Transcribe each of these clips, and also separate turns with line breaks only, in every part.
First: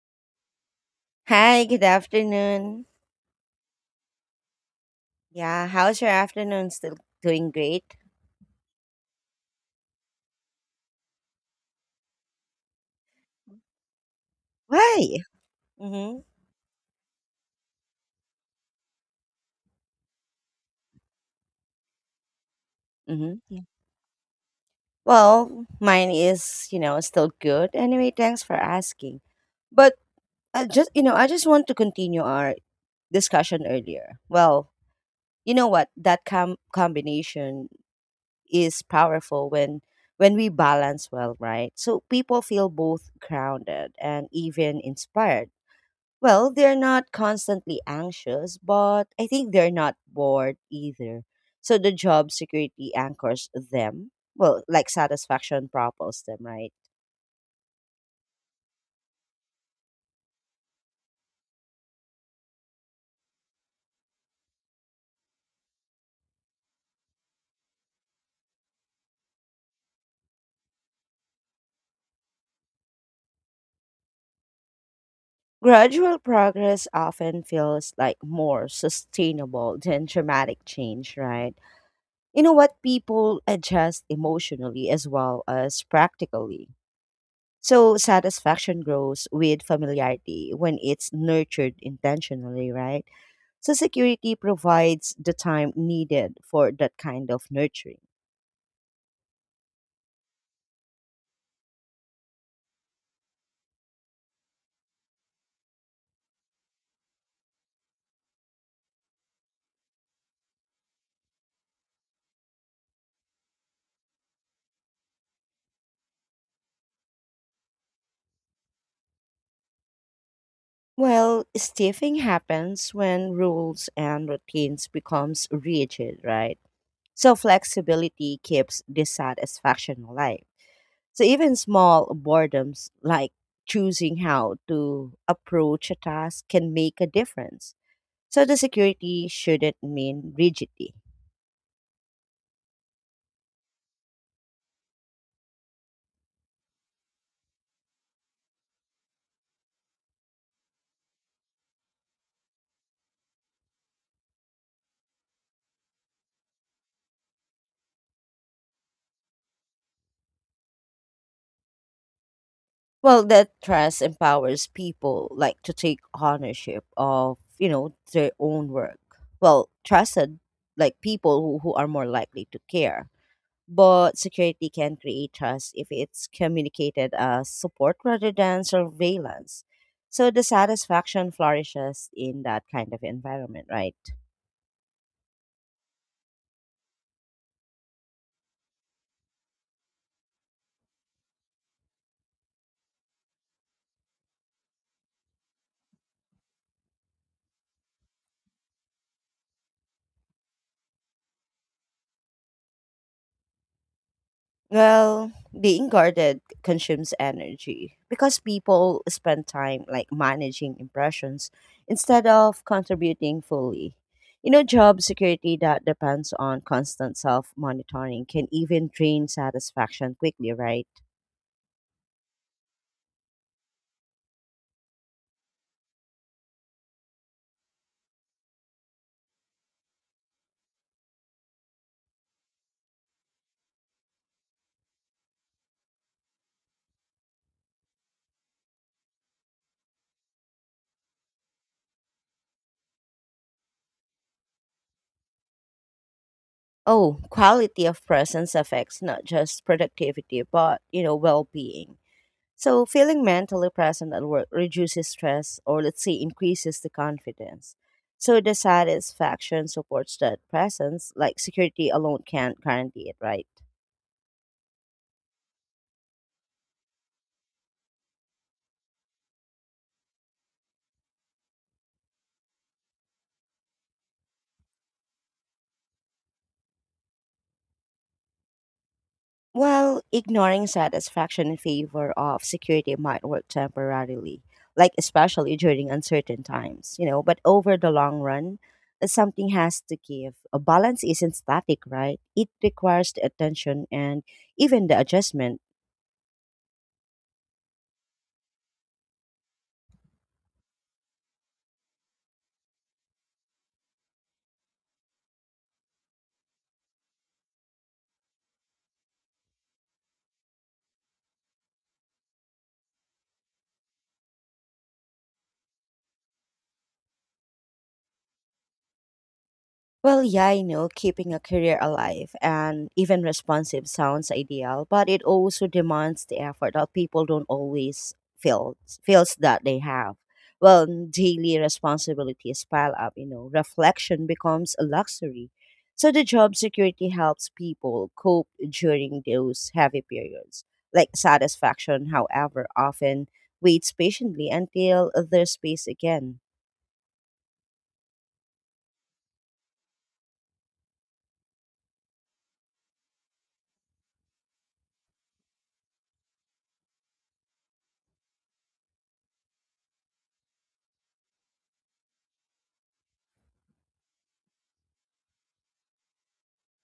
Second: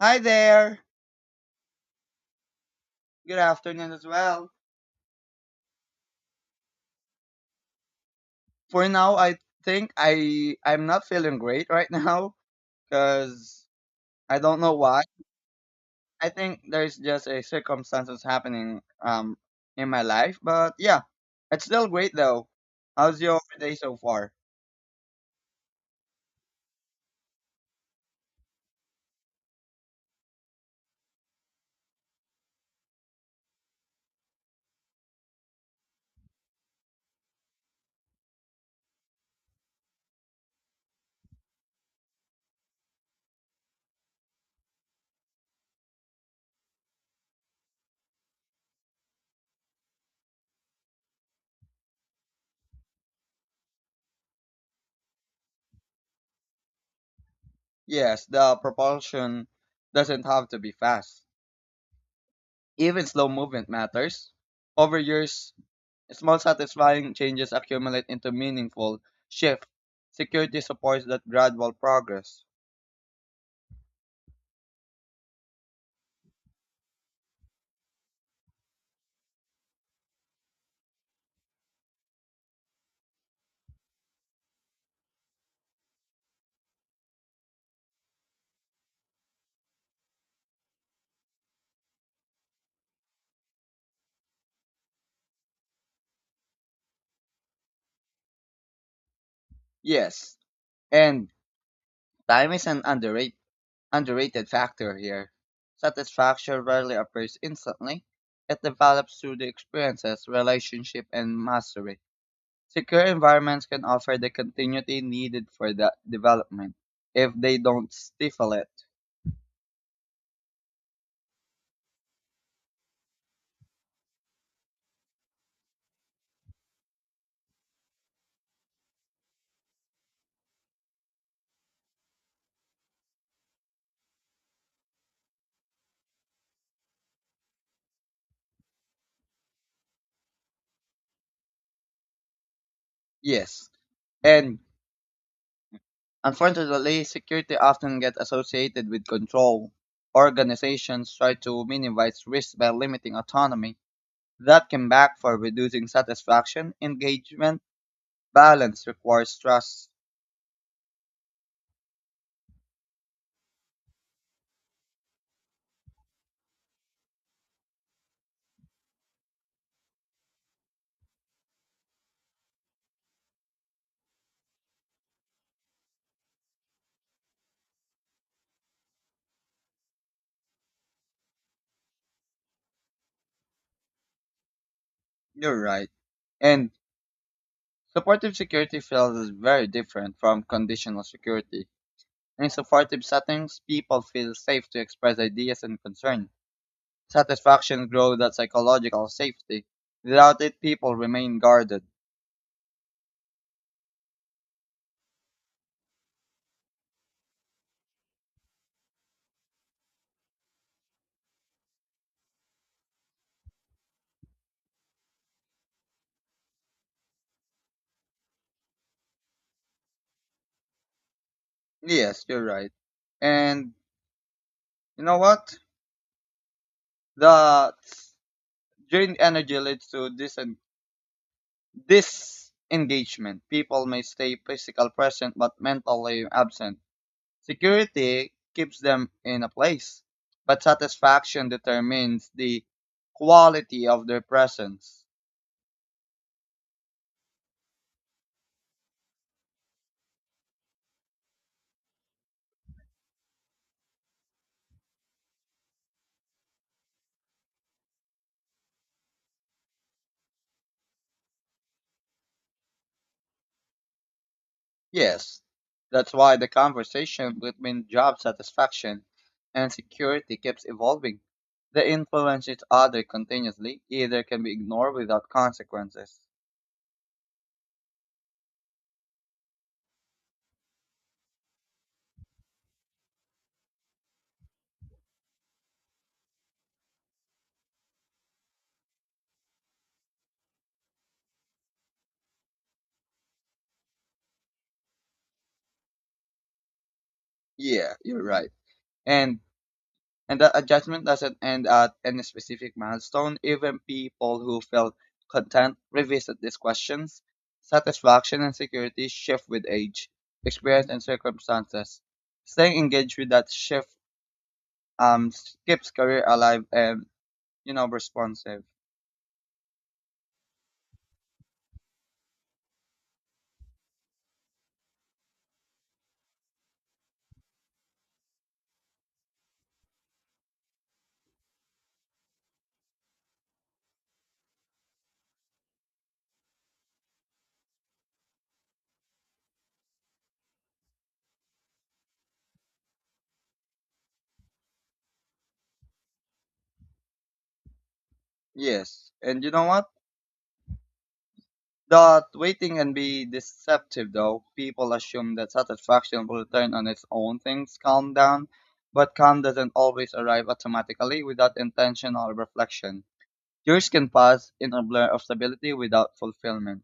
Hi there.
Hi, good afternoon.
Good afternoon as well.
Yeah, how's your afternoon? Still doing great?
For now, I think I'm not feeling great right now because I don't know why.
Why? Mm-hmm.
I think there's just a circumstances happening in my life, but yeah, it's still great though. How's
Mm-hmm.
your
Yeah.
day so far?
Well, mine is, still good. Anyway, thanks for asking. But I just, I just want to continue our discussion earlier. Well, you know what? That combination is powerful when we balance well, right? So people feel both grounded and even inspired. Well, they're not constantly anxious, but I think they're not bored either. So the job security anchors them. Well, like satisfaction propels them, right?
Yes, the propulsion doesn't have to be fast. Even slow movement matters. Over years, small satisfying changes accumulate into meaningful shift. Security supports that gradual progress.
Gradual progress often feels like more sustainable than dramatic change, right? You know what? People adjust emotionally as well as practically. So satisfaction grows with familiarity when it's nurtured intentionally, right? So security provides the time needed for that kind of nurturing.
Yes, and time is an underrated factor here. Satisfaction rarely appears instantly. It develops through the experiences, relationship, and mastery. Secure environments can offer the continuity needed for that development if they don't stifle it.
Well, stiffing happens when rules and routines becomes rigid, right? So flexibility keeps dissatisfaction alive. So even small boredoms like choosing how to approach a task can make a difference. So the security shouldn't mean rigidity.
Yes, and unfortunately, security often gets associated with control. Organizations try to minimize risk by limiting autonomy. That can backfire, reducing satisfaction, engagement, balance requires trust.
Well, that trust empowers people like to take ownership of, their own work. Well, trusted like people who are more likely to care. But security can create trust if it's communicated as support rather than surveillance. So the satisfaction flourishes in that kind of environment, right?
You're right. And supportive security feels is very different from conditional security. In supportive settings, people feel safe to express ideas and concerns. Satisfaction grows at psychological safety. Without it, people remain guarded.
Well, being guarded consumes energy because people spend time like managing impressions instead of contributing fully. You know, job security that depends on constant self monitoring can even drain satisfaction quickly, right?
Yes, you're right. And you know what? The drained energy leads to this and disengagement. People may stay physical present but mentally absent. Security keeps them in a place, but satisfaction determines the quality of their presence.
Oh, quality of presence affects not just productivity but, well being. So, feeling mentally present at work reduces stress or, let's say, increases the confidence. So, the satisfaction supports that presence, like security alone can't guarantee it, right?
Yes, that's why the conversation between job satisfaction and security keeps evolving. They influence each other continuously, either can be ignored without consequences.
Well, ignoring satisfaction in favor of security might work temporarily, like especially during uncertain times, but over the long run, something has to give. A balance isn't static, right? It requires the attention and even the adjustment.
Yeah, you're right. And and that adjustment doesn't end at any specific milestone. Even people who felt content revisit these questions. Satisfaction and security shift with age, experience and circumstances. Staying engaged with that shift um, keeps career alive and, you know, responsive.
Well, yeah, I know keeping a career alive and even responsive sounds ideal, but it also demands the effort that people don't always feel feels that they have. Well, daily responsibilities pile up, reflection becomes a luxury. So the job security helps people cope during those heavy periods. Like satisfaction, however, often waits patiently until there's space again.
Yes. And you know what? That waiting can be deceptive though. People assume that satisfaction will return on its own things calm down, but calm doesn't always arrive automatically without intentional reflection. Years can pass in a blur of stability without fulfillment.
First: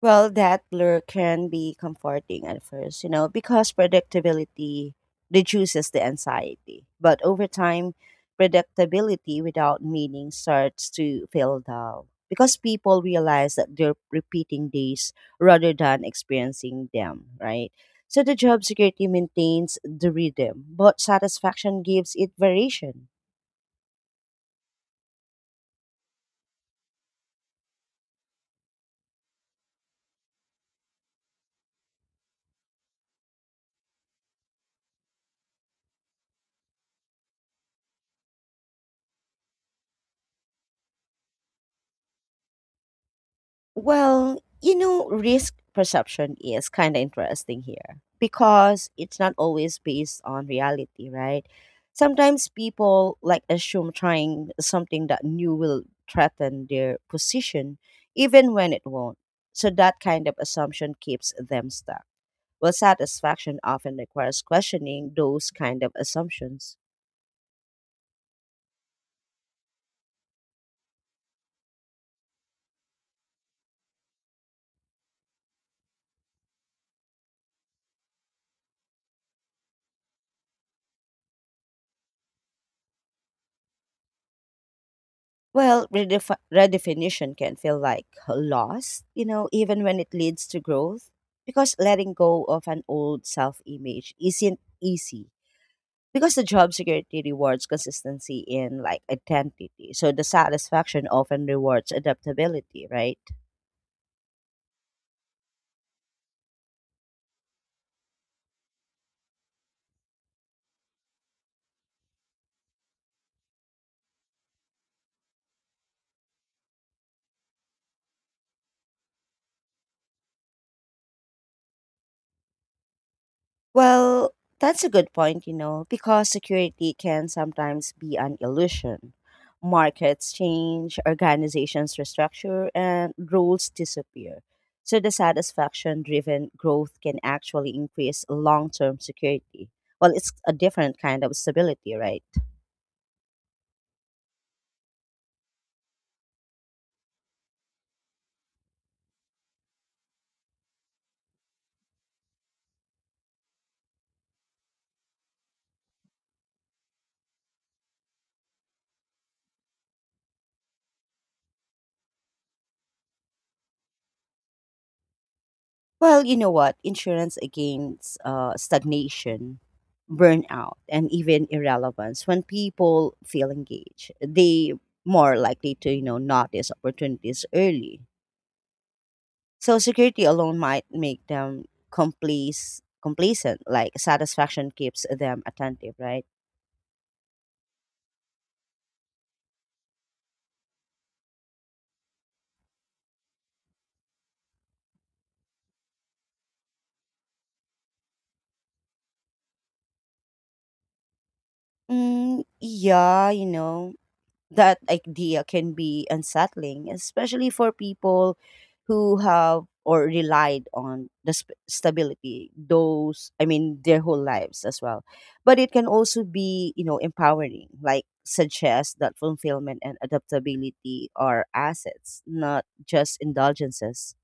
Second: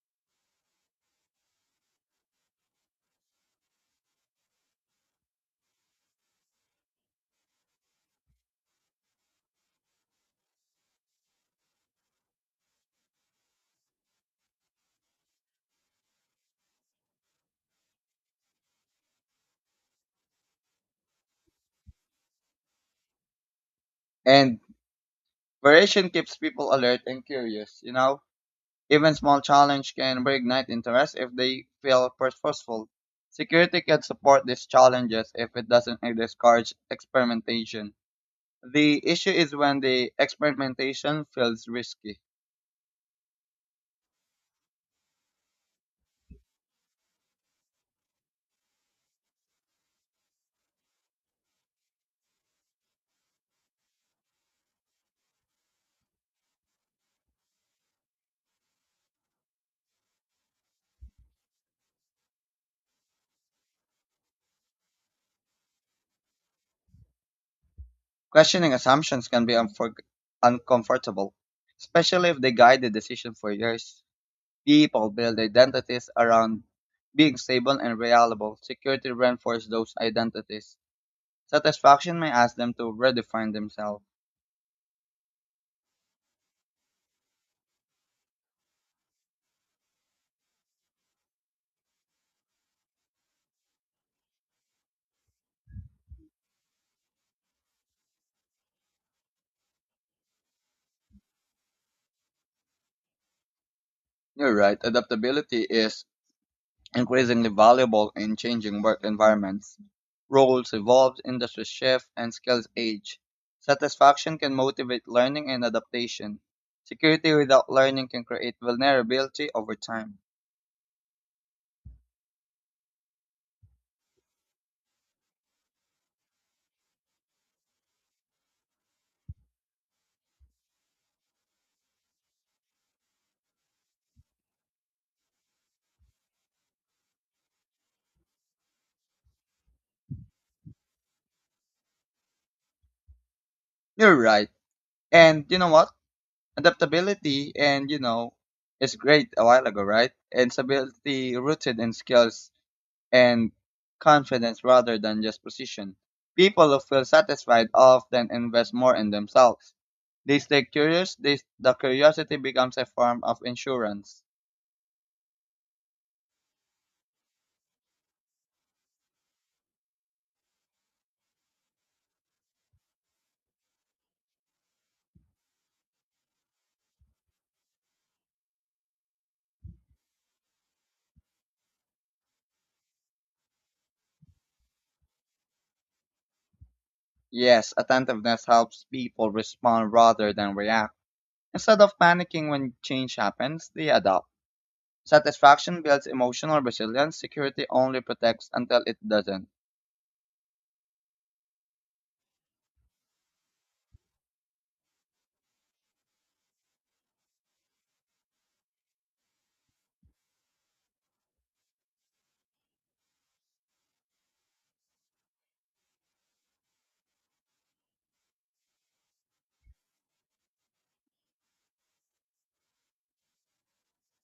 Well, that lure can be comforting at first, because predictability reduces the anxiety. But over time, predictability without meaning starts to feel dull because people realize that they're repeating days rather than experiencing them, right? So the job security maintains the rhythm, but satisfaction gives it variation.
And variation keeps people alert and curious, you know? Even small challenges can reignite interest if they feel purposeful. Security can support these challenges if it doesn't discourage experimentation. The issue is when the experimentation feels risky.
Well, risk perception is kind of interesting here because it's not always based on reality, right? Sometimes people like assume trying something that new will threaten their position, even when it won't. So that kind of assumption keeps them stuck. Well, satisfaction often requires questioning those kind of assumptions.
Questioning assumptions can be uncomfortable, especially if they guide the decision for years. People build identities around being stable and reliable. Security reinforces those identities. Satisfaction may ask them to redefine themselves.
Well, redefinition can feel like loss, even when it leads to growth, because letting go of an old self image isn't easy. Because the job security rewards consistency in like identity. So the satisfaction often rewards adaptability, right?
You're right. Adaptability is increasingly valuable in changing work environments. Roles evolve, industries shift, and skills age. Satisfaction can motivate learning and adaptation. Security without learning can create vulnerability over time.
Well, that's a good point, because security can sometimes be an illusion. Markets change, organizations restructure, and rules disappear. So the satisfaction driven growth can actually increase long term security. Well, it's a different kind of stability, right?
You're right. And you know what? Adaptability and, you know, is great a while ago, right? And stability rooted in skills and confidence rather than just position. People who feel satisfied often invest more in themselves. They stay curious. They, the curiosity becomes a form of insurance.
Well, you know what? Insurance against stagnation, burnout, and even irrelevance. When people feel engaged, they more likely to notice opportunities early. So security alone might make them complacent. Like satisfaction keeps them attentive, right?
Yes, attentiveness helps people respond rather than react. Instead of panicking when change happens, they adapt. Satisfaction builds emotional resilience. Security only protects until it doesn't.
Mm, yeah, that idea can be unsettling, especially for people who have or relied on the stability those I mean their whole lives as well, but it can also be, empowering, like suggests that fulfillment and adaptability are assets, not just indulgences.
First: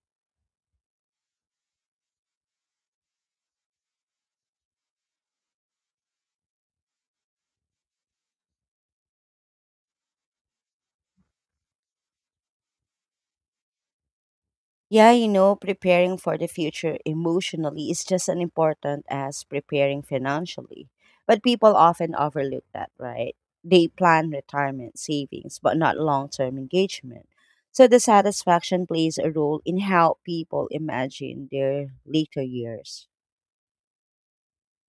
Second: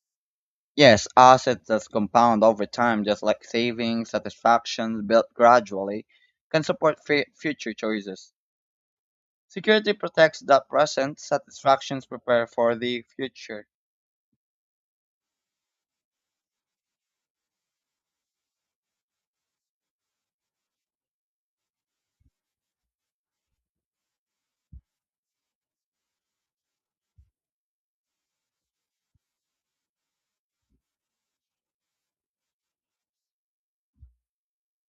Yes, assets that compound over time, just like savings, satisfactions built gradually, can support future choices. Security protects the present, satisfactions prepare for the future.
Yeah, preparing for the future emotionally is just as important as preparing financially. But people often overlook that, right? They plan retirement savings, but not long term engagement. So the satisfaction plays a role in how people imagine their later years.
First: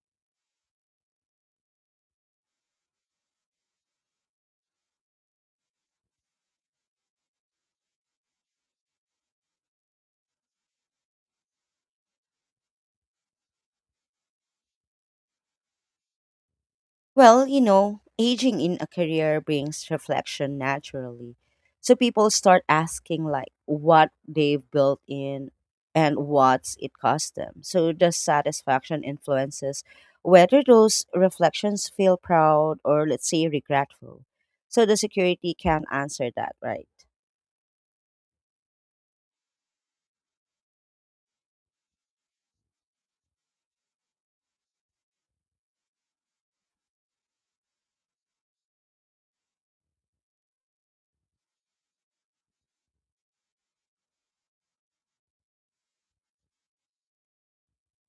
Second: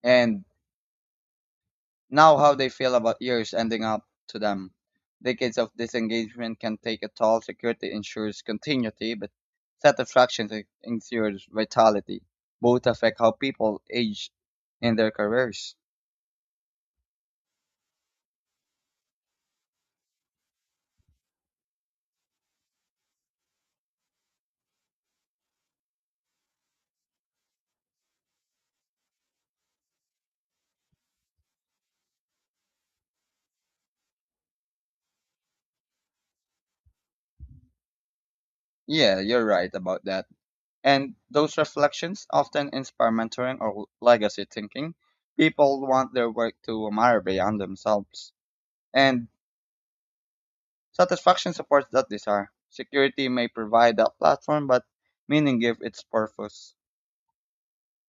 And now, how they feel about years ending up to them. Decades of disengagement can take a toll. Security ensures continuity, but satisfaction ensures vitality. Both affect how people age in their careers.
Well, aging in a career brings reflection naturally. So people start asking like what they've built in and what's it cost them. So the satisfaction influences whether those reflections feel proud or let's say regretful. So the security can answer that, right?
Yeah, you're right about that. And those reflections often inspire mentoring or legacy thinking. People want their work to admire beyond themselves. And satisfaction supports that desire. Security may provide that platform, but meaning give its purpose.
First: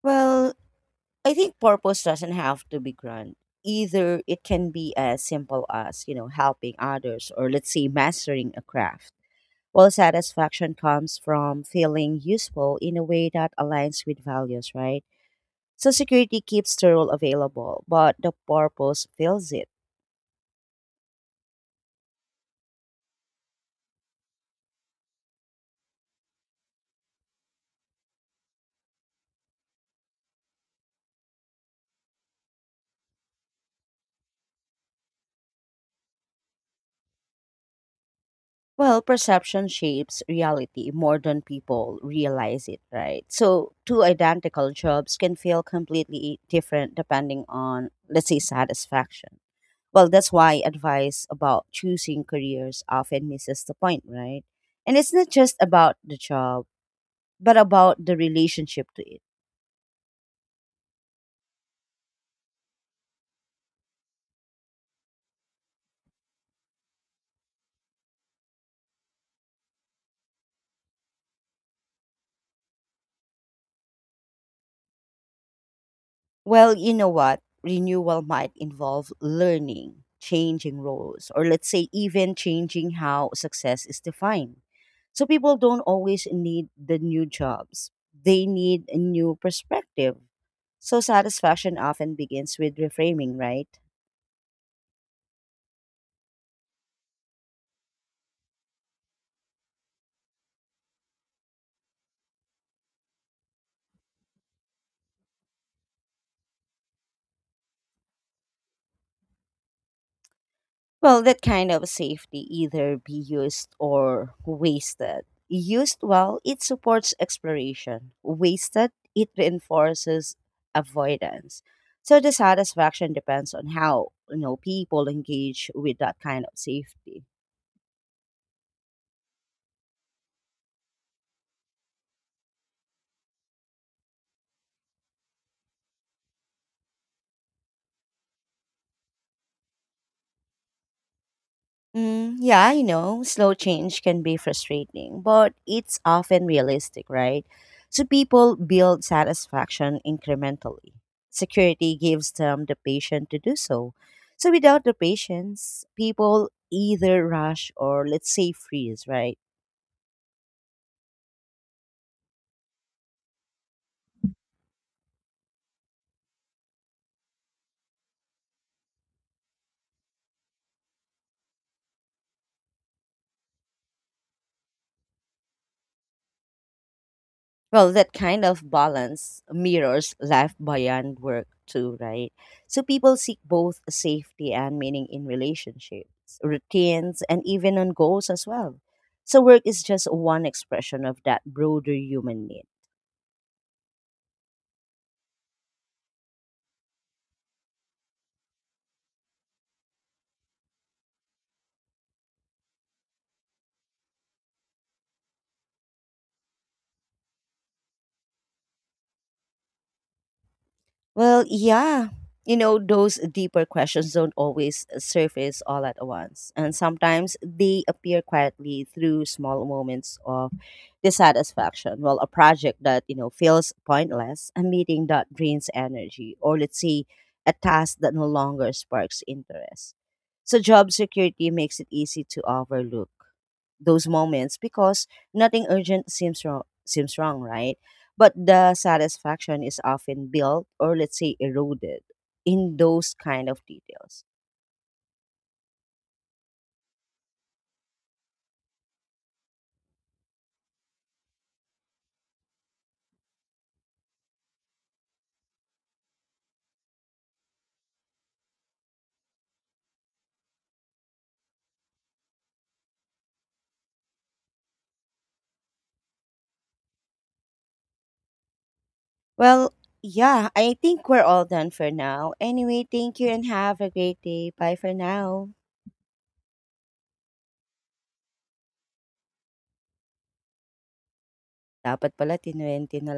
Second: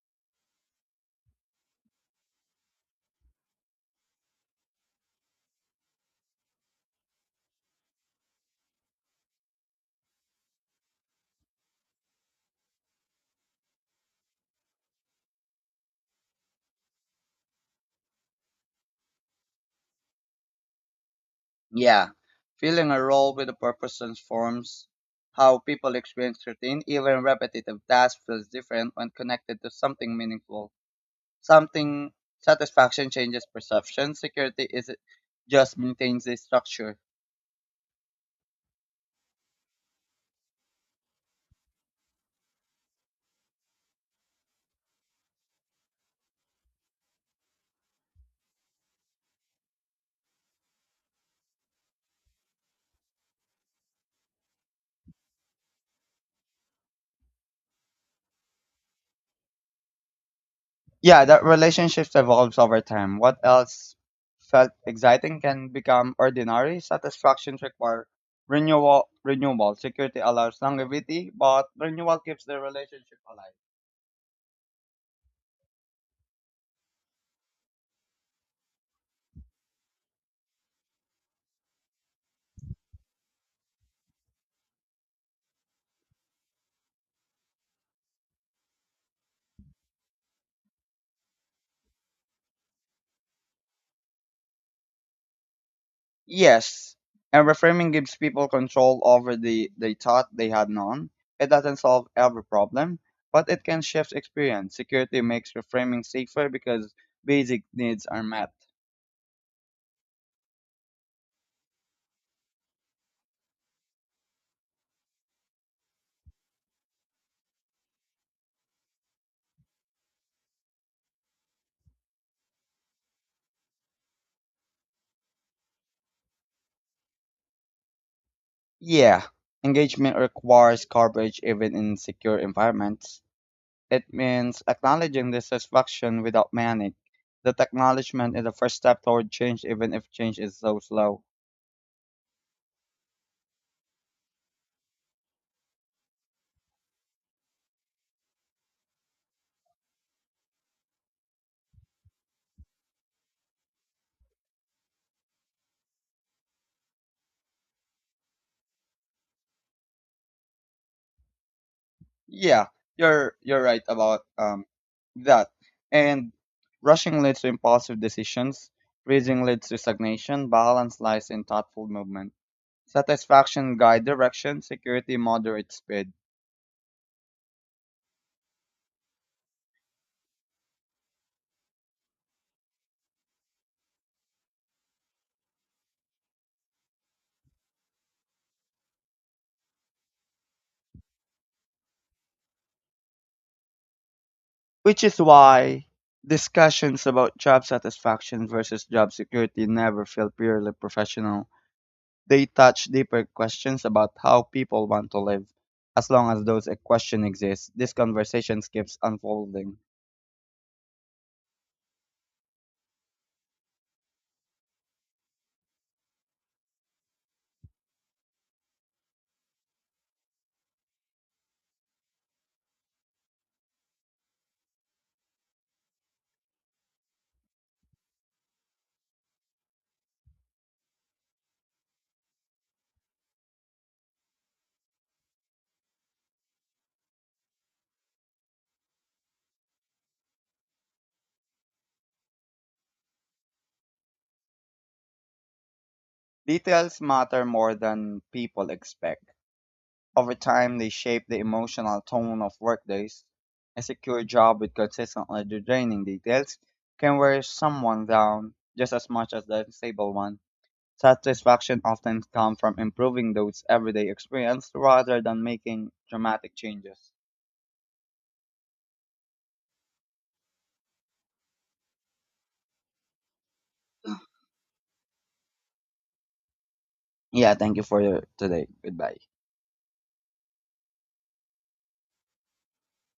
Well, I think purpose doesn't have to be grand. Either it can be as simple as, helping others or let's say mastering a craft. Well, satisfaction comes from feeling useful in a way that aligns with values, right? So security keeps the role available, but the purpose fills it.
Yeah. Filling a role with a purpose transforms how people experience routine. Even repetitive tasks feels different when connected to something meaningful. Something satisfaction changes perception. Security is just maintains the structure.
Well, perception shapes reality more than people realize it, right? So, two identical jobs can feel completely different depending on, let's say, satisfaction. Well, that's why advice about choosing careers often misses the point, right? And it's not just about the job, but about the relationship to it.
Yeah, that relationships evolves over time. What else felt exciting can become ordinary. Satisfactions require renewal. Security allows longevity, but renewal keeps the relationship alive.
Well, you know what? Renewal might involve learning, changing roles, or let's say even changing how success is defined. So people don't always need the new jobs, they need a new perspective. So satisfaction often begins with reframing, right?
Yes. And reframing gives people control over the they thought they had none. It doesn't solve every problem, but it can shift experience. Security makes reframing safer because basic needs are met.
Well, that kind of safety either be used or wasted. Used well, it supports exploration. Wasted, it reinforces avoidance. So the satisfaction depends on how people engage with that kind of safety.
Yeah. Engagement requires coverage even in secure environments. It means acknowledging dissatisfaction without panic. That acknowledgement is the first step toward change, even if change is so slow.
Mm, yeah, slow change can be frustrating, but it's often realistic, right? So people build satisfaction incrementally. Security gives them the patience to do so. So without the patience, people either rush or let's say freeze, right?
Yeah, you're right about that. And rushing leads to impulsive decisions. Freezing leads to stagnation. Balance lies in thoughtful movement. Satisfaction guide direction. Security moderate speed.
Well, that kind of balance mirrors life beyond work too, right? So people seek both safety and meaning in relationships, routines, and even on goals as well. So work is just one expression of that broader human need.
Which is why discussions about job satisfaction versus job security never feel purely professional. They touch deeper questions about how people want to live. As long as those questions exist, this conversation keeps unfolding.
Well, yeah. You know, those deeper questions don't always surface all at once. And sometimes they appear quietly through small moments of dissatisfaction. Well, a project that, feels pointless, a meeting that drains energy, or let's say a task that no longer sparks interest. So job security makes it easy to overlook those moments because nothing urgent seems wrong, right? But the satisfaction is often built or let's say eroded in those kind of details.
Details matter more than people expect. Over time, they shape the emotional tone of workdays. A secure job with consistently draining details can wear someone down just as much as the stable one. Satisfaction often comes from improving those everyday experience rather than making dramatic changes.
Well, yeah, I think we're all done for now. Anyway, thank you and have a great day. Bye for now.
Yeah, thank you for your today. Goodbye.
Dapat pala tinuwente